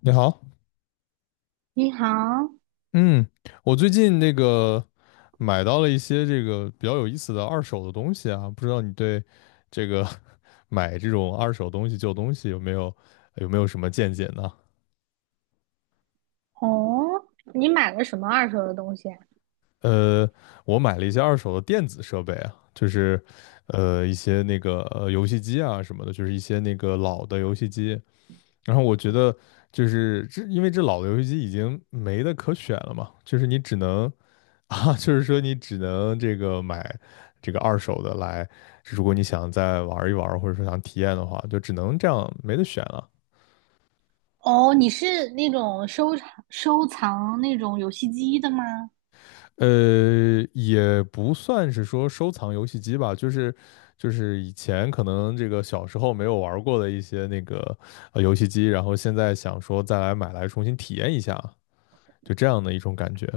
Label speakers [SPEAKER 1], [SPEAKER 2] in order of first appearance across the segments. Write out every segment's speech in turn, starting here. [SPEAKER 1] 你好，
[SPEAKER 2] 你好。
[SPEAKER 1] 嗯，我最近那个买到了一些这个比较有意思的二手的东西啊，不知道你对这个 买这种二手东西、旧东西有没有什么见解呢？
[SPEAKER 2] 哦，你买了什么二手的东西啊？
[SPEAKER 1] 呃，我买了一些二手的电子设备啊，就是一些那个游戏机啊什么的，就是一些那个老的游戏机。然后我觉得就是这，因为这老的游戏机已经没得可选了嘛，就是你只能。啊，就是说你只能这个买这个二手的来，如果你想再玩一玩，或者说想体验的话，就只能这样，没得选了。
[SPEAKER 2] 哦，你是那种收藏那种游戏机的吗？
[SPEAKER 1] 也不算是说收藏游戏机吧，就是以前可能这个小时候没有玩过的一些那个游戏机，然后现在想说再来买来重新体验一下，就这样的一种感觉。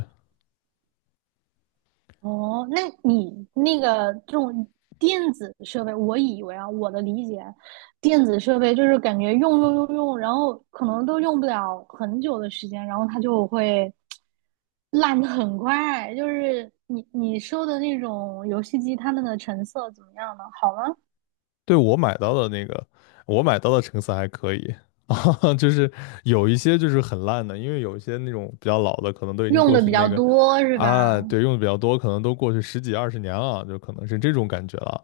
[SPEAKER 2] 哦，那你那个这种电子设备，我以为啊，我的理解，电子设备就是感觉用，然后可能都用不了很久的时间，然后它就会 烂的很快。就是你收的那种游戏机，它们的成色怎么样呢？好吗？
[SPEAKER 1] 对，我买到的那个，我买到的成色还可以 啊，就是有一些就是很烂的，因为有一些那种比较老的，可能都已经
[SPEAKER 2] 用
[SPEAKER 1] 过
[SPEAKER 2] 的
[SPEAKER 1] 去
[SPEAKER 2] 比
[SPEAKER 1] 那
[SPEAKER 2] 较
[SPEAKER 1] 个
[SPEAKER 2] 多是
[SPEAKER 1] 啊，
[SPEAKER 2] 吧？
[SPEAKER 1] 对，用的比较多，可能都过去十几二十年了，就可能是这种感觉了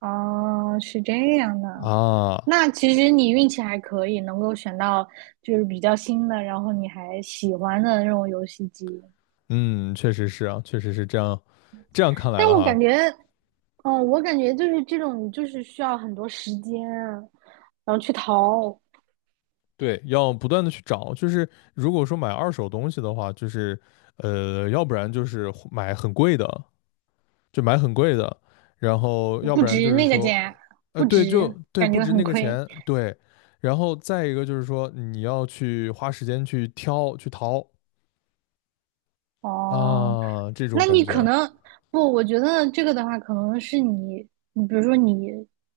[SPEAKER 2] 哦，是这样的。
[SPEAKER 1] 啊。
[SPEAKER 2] 那其实你运气还可以，能够选到就是比较新的，然后你还喜欢的那种游戏机。
[SPEAKER 1] 嗯，确实是啊，确实是这样。这样看来
[SPEAKER 2] 但
[SPEAKER 1] 的
[SPEAKER 2] 我
[SPEAKER 1] 话，
[SPEAKER 2] 感觉，哦，我感觉就是这种，你就是需要很多时间啊然后去淘。
[SPEAKER 1] 对，要不断的去找，就是如果说买二手东西的话，就是要不然就是买很贵的，就买很贵的，然后要
[SPEAKER 2] 不
[SPEAKER 1] 不然就
[SPEAKER 2] 值
[SPEAKER 1] 是
[SPEAKER 2] 那个
[SPEAKER 1] 说，
[SPEAKER 2] 价，不
[SPEAKER 1] 对，
[SPEAKER 2] 值，感
[SPEAKER 1] 不
[SPEAKER 2] 觉
[SPEAKER 1] 值
[SPEAKER 2] 很
[SPEAKER 1] 那个
[SPEAKER 2] 亏。
[SPEAKER 1] 钱，对，然后再一个就是说你要去花时间去挑去淘
[SPEAKER 2] 哦，
[SPEAKER 1] 啊，这种
[SPEAKER 2] 那
[SPEAKER 1] 感
[SPEAKER 2] 你可
[SPEAKER 1] 觉，
[SPEAKER 2] 能不，我觉得这个的话，可能是你，你比如说你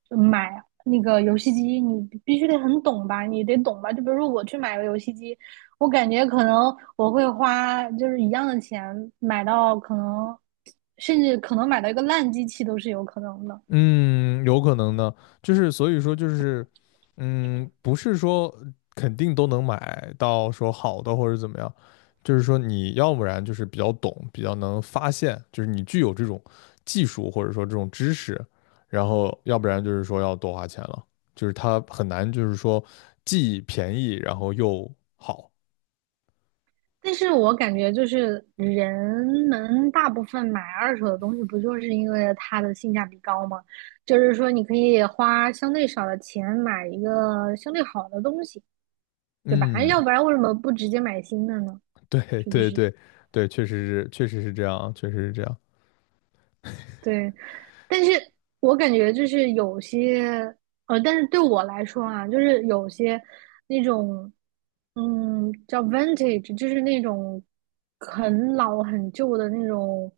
[SPEAKER 2] 买那个游戏机，你必须得很懂吧，你得懂吧。就比如说我去买个游戏机，我感觉可能我会花就是一样的钱买到可能，甚至可能买到一个烂机器都是有可能的。
[SPEAKER 1] 嗯，有可能呢，就是所以说就是，嗯，不是说肯定都能买到说好的或者怎么样，就是说你要不然就是比较懂，比较能发现，就是你具有这种技术或者说这种知识，然后要不然就是说要多花钱了，就是它很难就是说既便宜然后又好。
[SPEAKER 2] 但是我感觉就是人们大部分买二手的东西，不就是因为它的性价比高吗？就是说你可以花相对少的钱买一个相对好的东西，对吧？要
[SPEAKER 1] 嗯，
[SPEAKER 2] 不然为什么不直接买新的呢？
[SPEAKER 1] 对
[SPEAKER 2] 是不
[SPEAKER 1] 对
[SPEAKER 2] 是？
[SPEAKER 1] 对对。确实是确实是这样啊，确实是这样。
[SPEAKER 2] 对，但是我感觉就是有些，但是对我来说啊，就是有些那种，叫 vintage，就是那种很老很旧的那种，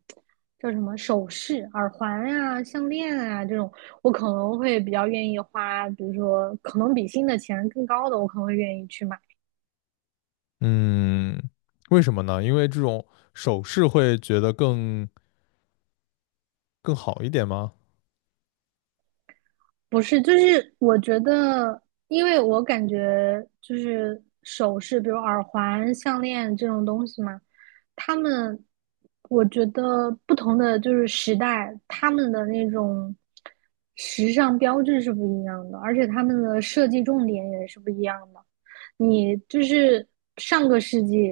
[SPEAKER 2] 叫什么首饰、耳环呀、项链啊这种，我可能会比较愿意花，比如说可能比新的钱更高的，我可能会愿意去买。
[SPEAKER 1] 嗯，为什么呢？因为这种首饰会觉得更好一点吗？
[SPEAKER 2] 不是，就是我觉得，因为我感觉就是首饰，比如耳环、项链这种东西嘛，他们，我觉得不同的就是时代，他们的那种时尚标志是不一样的，而且他们的设计重点也是不一样的。你就是上个世纪，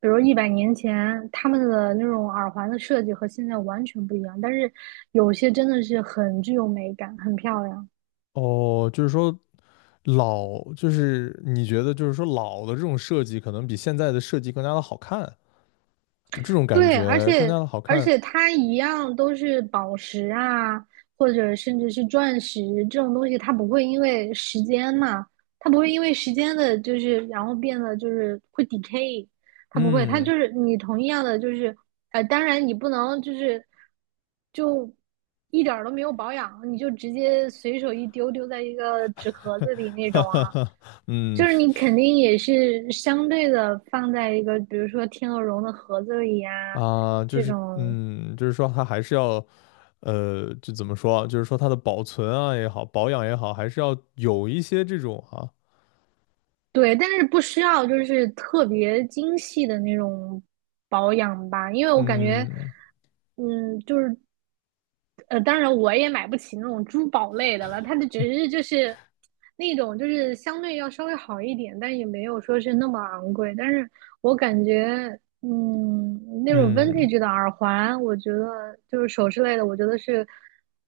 [SPEAKER 2] 比如100年前，他们的那种耳环的设计和现在完全不一样，但是有些真的是很具有美感，很漂亮。
[SPEAKER 1] 哦，就是说老，就是你觉得就是说老的这种设计可能比现在的设计更加的好看，就这种感
[SPEAKER 2] 对，而
[SPEAKER 1] 觉更加
[SPEAKER 2] 且
[SPEAKER 1] 的好
[SPEAKER 2] 而
[SPEAKER 1] 看。
[SPEAKER 2] 且它一样都是宝石啊，或者甚至是钻石这种东西，它不会因为时间嘛，它不会因为时间的，就是然后变得就是会 decay，它不会，它
[SPEAKER 1] 嗯，
[SPEAKER 2] 就是你同样的就是，当然你不能就是就一点儿都没有保养，你就直接随手一丢丢在一个纸盒子 里那
[SPEAKER 1] 哈
[SPEAKER 2] 种
[SPEAKER 1] 哈
[SPEAKER 2] 啊，
[SPEAKER 1] 哈，嗯
[SPEAKER 2] 就是你肯定也是相对的放在一个，比如说天鹅绒的盒子里呀、
[SPEAKER 1] 啊，就
[SPEAKER 2] 这
[SPEAKER 1] 是
[SPEAKER 2] 种。
[SPEAKER 1] 嗯，就是说它还是要，就怎么说啊，就是说它的保存啊也好，保养也好，还是要有一些这种啊，
[SPEAKER 2] 对，但是不需要就是特别精细的那种保养吧，因为我感觉，
[SPEAKER 1] 嗯
[SPEAKER 2] 就是当然我也买不起那种珠宝类的了，它的只是就是那种就是相对要稍微好一点，但也没有说是那么昂贵。但是我感觉，那种
[SPEAKER 1] 嗯
[SPEAKER 2] vintage 的耳环，我觉得就是首饰类的，我觉得是，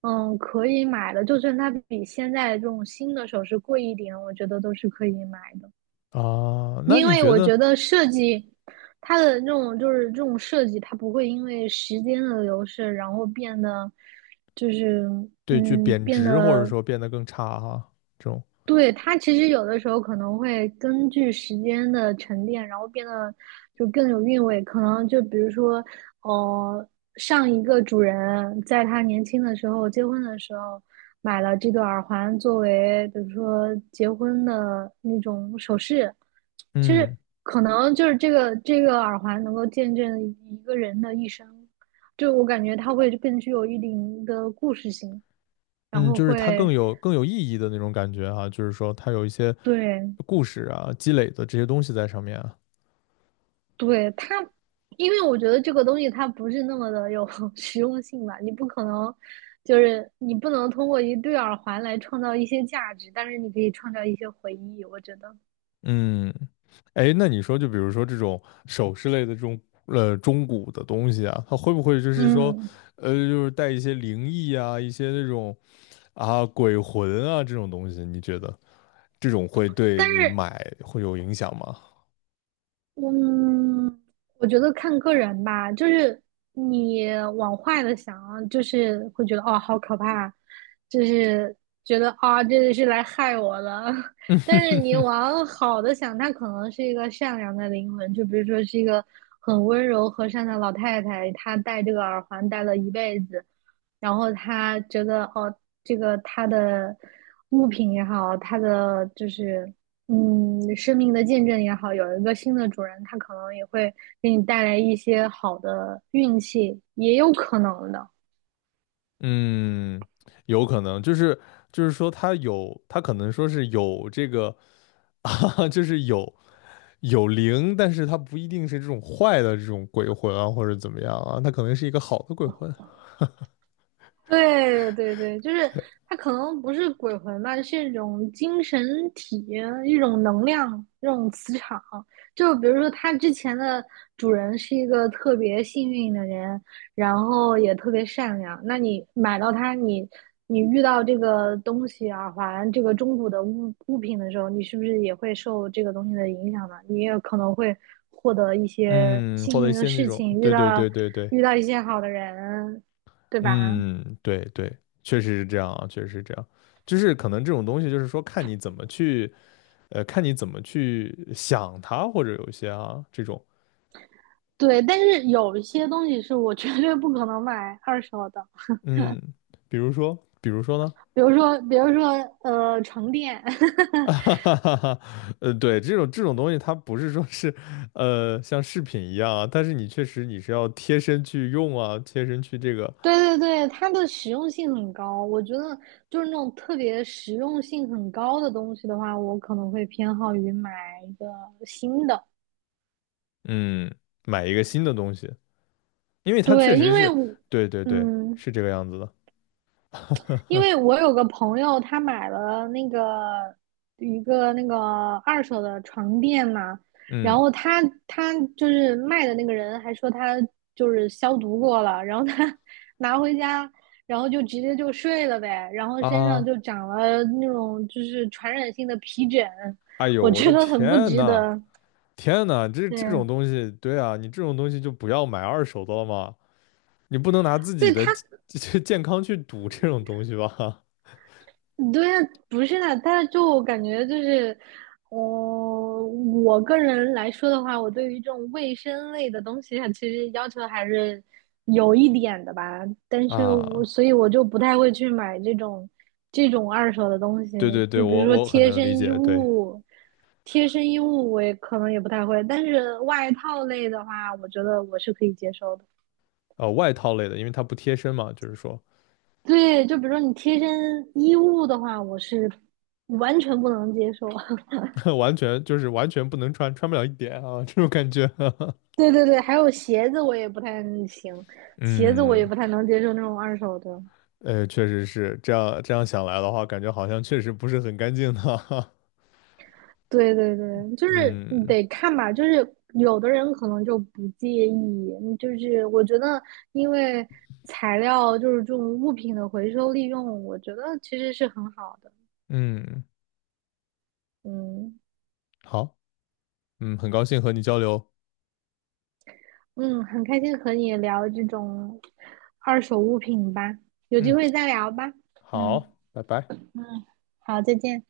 [SPEAKER 2] 可以买的。就算它比现在这种新的首饰贵一点，我觉得都是可以买的。
[SPEAKER 1] 啊，那
[SPEAKER 2] 因
[SPEAKER 1] 你
[SPEAKER 2] 为
[SPEAKER 1] 觉
[SPEAKER 2] 我
[SPEAKER 1] 得
[SPEAKER 2] 觉得设计它的这种就是这种设计，它不会因为时间的流逝，然后变得就是
[SPEAKER 1] 对，就贬
[SPEAKER 2] 变
[SPEAKER 1] 值或者
[SPEAKER 2] 得。
[SPEAKER 1] 说变得更差哈，这种，
[SPEAKER 2] 对，它其实有的时候可能会根据时间的沉淀，然后变得就更有韵味。可能就比如说，呃，上一个主人在他年轻的时候结婚的时候买了这个耳环作为，比如说结婚的那种首饰。其
[SPEAKER 1] 嗯
[SPEAKER 2] 实可能就是这个耳环能够见证一个人的一生，就我感觉它会更具有一定的故事性，然
[SPEAKER 1] 嗯，
[SPEAKER 2] 后
[SPEAKER 1] 就是它更
[SPEAKER 2] 会。
[SPEAKER 1] 有更有意义的那种感觉哈，就是说它有一些
[SPEAKER 2] 对，
[SPEAKER 1] 故事啊，积累的这些东西在上面啊，
[SPEAKER 2] 对它，因为我觉得这个东西它不是那么的有 实用性吧，你不可能，就是你不能通过一对耳环来创造一些价值，但是你可以创造一些回忆，我觉得，
[SPEAKER 1] 嗯，哎，那你说就比如说这种首饰类的这种中古的东西啊，它会不会就是说，
[SPEAKER 2] 嗯，
[SPEAKER 1] 就是带一些灵异啊，一些那种啊鬼魂啊这种东西，你觉得这种会
[SPEAKER 2] 但
[SPEAKER 1] 对你
[SPEAKER 2] 是
[SPEAKER 1] 买会有影响吗？
[SPEAKER 2] 嗯，我觉得看个人吧，就是你往坏的想，就是会觉得哦，好可怕，就是觉得啊，这是来害我的。但是你 往好的想，她可能是一个善良的灵魂，就比如说是一个很温柔和善的老太太，她戴这个耳环戴了一辈子，然后她觉得哦，这个她的物品也好，她的就是生命的见证也好，有一个新的主人，他可能也会给你带来一些好的运气，也有可能的。
[SPEAKER 1] 嗯，有可能，就是就是说他有，他可能说是有这个 啊，就是有灵，但是他不一定是这种坏的这种鬼魂啊，或者怎么样啊，他可能是一个好的鬼魂，
[SPEAKER 2] 对对对，就是它可能不是鬼魂吧，是一种精神体、一种能量、一种磁场。就比如说，它之前的主人是一个特别幸运的人，然后也特别善良。那你买到它，你遇到这个东西耳环、这个中古的物品的时候，你是不是也会受这个东西的影响呢？你也可能会获得一些
[SPEAKER 1] 嗯，或
[SPEAKER 2] 幸
[SPEAKER 1] 者一
[SPEAKER 2] 运的
[SPEAKER 1] 些那
[SPEAKER 2] 事
[SPEAKER 1] 种，
[SPEAKER 2] 情，遇
[SPEAKER 1] 对对
[SPEAKER 2] 到
[SPEAKER 1] 对对对，
[SPEAKER 2] 一些好的人，对吧？
[SPEAKER 1] 嗯，对对，确实是这样啊，确实是这样，就是可能这种东西就是说看你怎么去，看你怎么去想它，或者有一些啊这种，
[SPEAKER 2] 对，但是有一些东西是我绝对不可能买二手的，
[SPEAKER 1] 嗯，比如说，比如说呢？
[SPEAKER 2] 比如说，比如说，床垫。
[SPEAKER 1] 哈，哈哈哈，对，这种这种东西，它不是说是，像饰品一样啊，但是你确实你是要贴身去用啊，贴身去这个，
[SPEAKER 2] 对对对，它的实用性很高，我觉得就是那种特别实用性很高的东西的话，我可能会偏好于买一个新的。
[SPEAKER 1] 嗯，买一个新的东西，因为它确
[SPEAKER 2] 对，因
[SPEAKER 1] 实
[SPEAKER 2] 为
[SPEAKER 1] 是，
[SPEAKER 2] 我，
[SPEAKER 1] 对对对，
[SPEAKER 2] 嗯，
[SPEAKER 1] 是这个样子的，
[SPEAKER 2] 因为 我有个朋友，他买了那个一个那个二手的床垫嘛，然
[SPEAKER 1] 嗯
[SPEAKER 2] 后他就是卖的那个人还说他就是消毒过了，然后他 拿回家，然后就直接就睡了呗，然后身上
[SPEAKER 1] 啊，
[SPEAKER 2] 就长了那种就是传染性的皮疹，
[SPEAKER 1] 哎呦，
[SPEAKER 2] 我
[SPEAKER 1] 我
[SPEAKER 2] 觉
[SPEAKER 1] 的
[SPEAKER 2] 得很不
[SPEAKER 1] 天
[SPEAKER 2] 值
[SPEAKER 1] 呐，
[SPEAKER 2] 得。
[SPEAKER 1] 天呐，这
[SPEAKER 2] 对，
[SPEAKER 1] 这种东西，对啊，你这种东西就不要买二手的了嘛，你不能拿自己
[SPEAKER 2] 对
[SPEAKER 1] 的
[SPEAKER 2] 他，
[SPEAKER 1] 健康去赌这种东西吧？
[SPEAKER 2] 对呀，不是的，他就我感觉就是，我个人来说的话，我对于这种卫生类的东西啊，其实要求还是有一点的吧。但 是我
[SPEAKER 1] 啊，
[SPEAKER 2] 所以我就不太会去买这种二手的东西，
[SPEAKER 1] 对对对，
[SPEAKER 2] 就比
[SPEAKER 1] 我
[SPEAKER 2] 如说
[SPEAKER 1] 很
[SPEAKER 2] 贴
[SPEAKER 1] 能理
[SPEAKER 2] 身衣
[SPEAKER 1] 解，对。
[SPEAKER 2] 物，贴身衣物我也可能也不太会，但是外套类的话，我觉得我是可以接受的。
[SPEAKER 1] 呃外套类的，因为它不贴身嘛，就是说
[SPEAKER 2] 对，就比如说你贴身衣物的话，我是完全不能接受。
[SPEAKER 1] 完全不能穿，穿不了一点啊，这种感觉。
[SPEAKER 2] 对对对，还有鞋子我也不太行，鞋子我也
[SPEAKER 1] 嗯，
[SPEAKER 2] 不太能接受那种二手的。
[SPEAKER 1] 确实是这样。这样想来的话，感觉好像确实不是很干净的。
[SPEAKER 2] 对对 对，就是你
[SPEAKER 1] 嗯
[SPEAKER 2] 得看吧，就是有的人可能就不介意，就是我觉得因为材料就是这种物品的回收利用，我觉得其实是很好的。
[SPEAKER 1] 嗯，
[SPEAKER 2] 嗯
[SPEAKER 1] 好，嗯，很高兴和你交流。
[SPEAKER 2] 嗯，很开心和你聊这种二手物品吧，有机
[SPEAKER 1] 嗯，
[SPEAKER 2] 会再聊吧。嗯，
[SPEAKER 1] 好，拜拜。
[SPEAKER 2] 好，再见。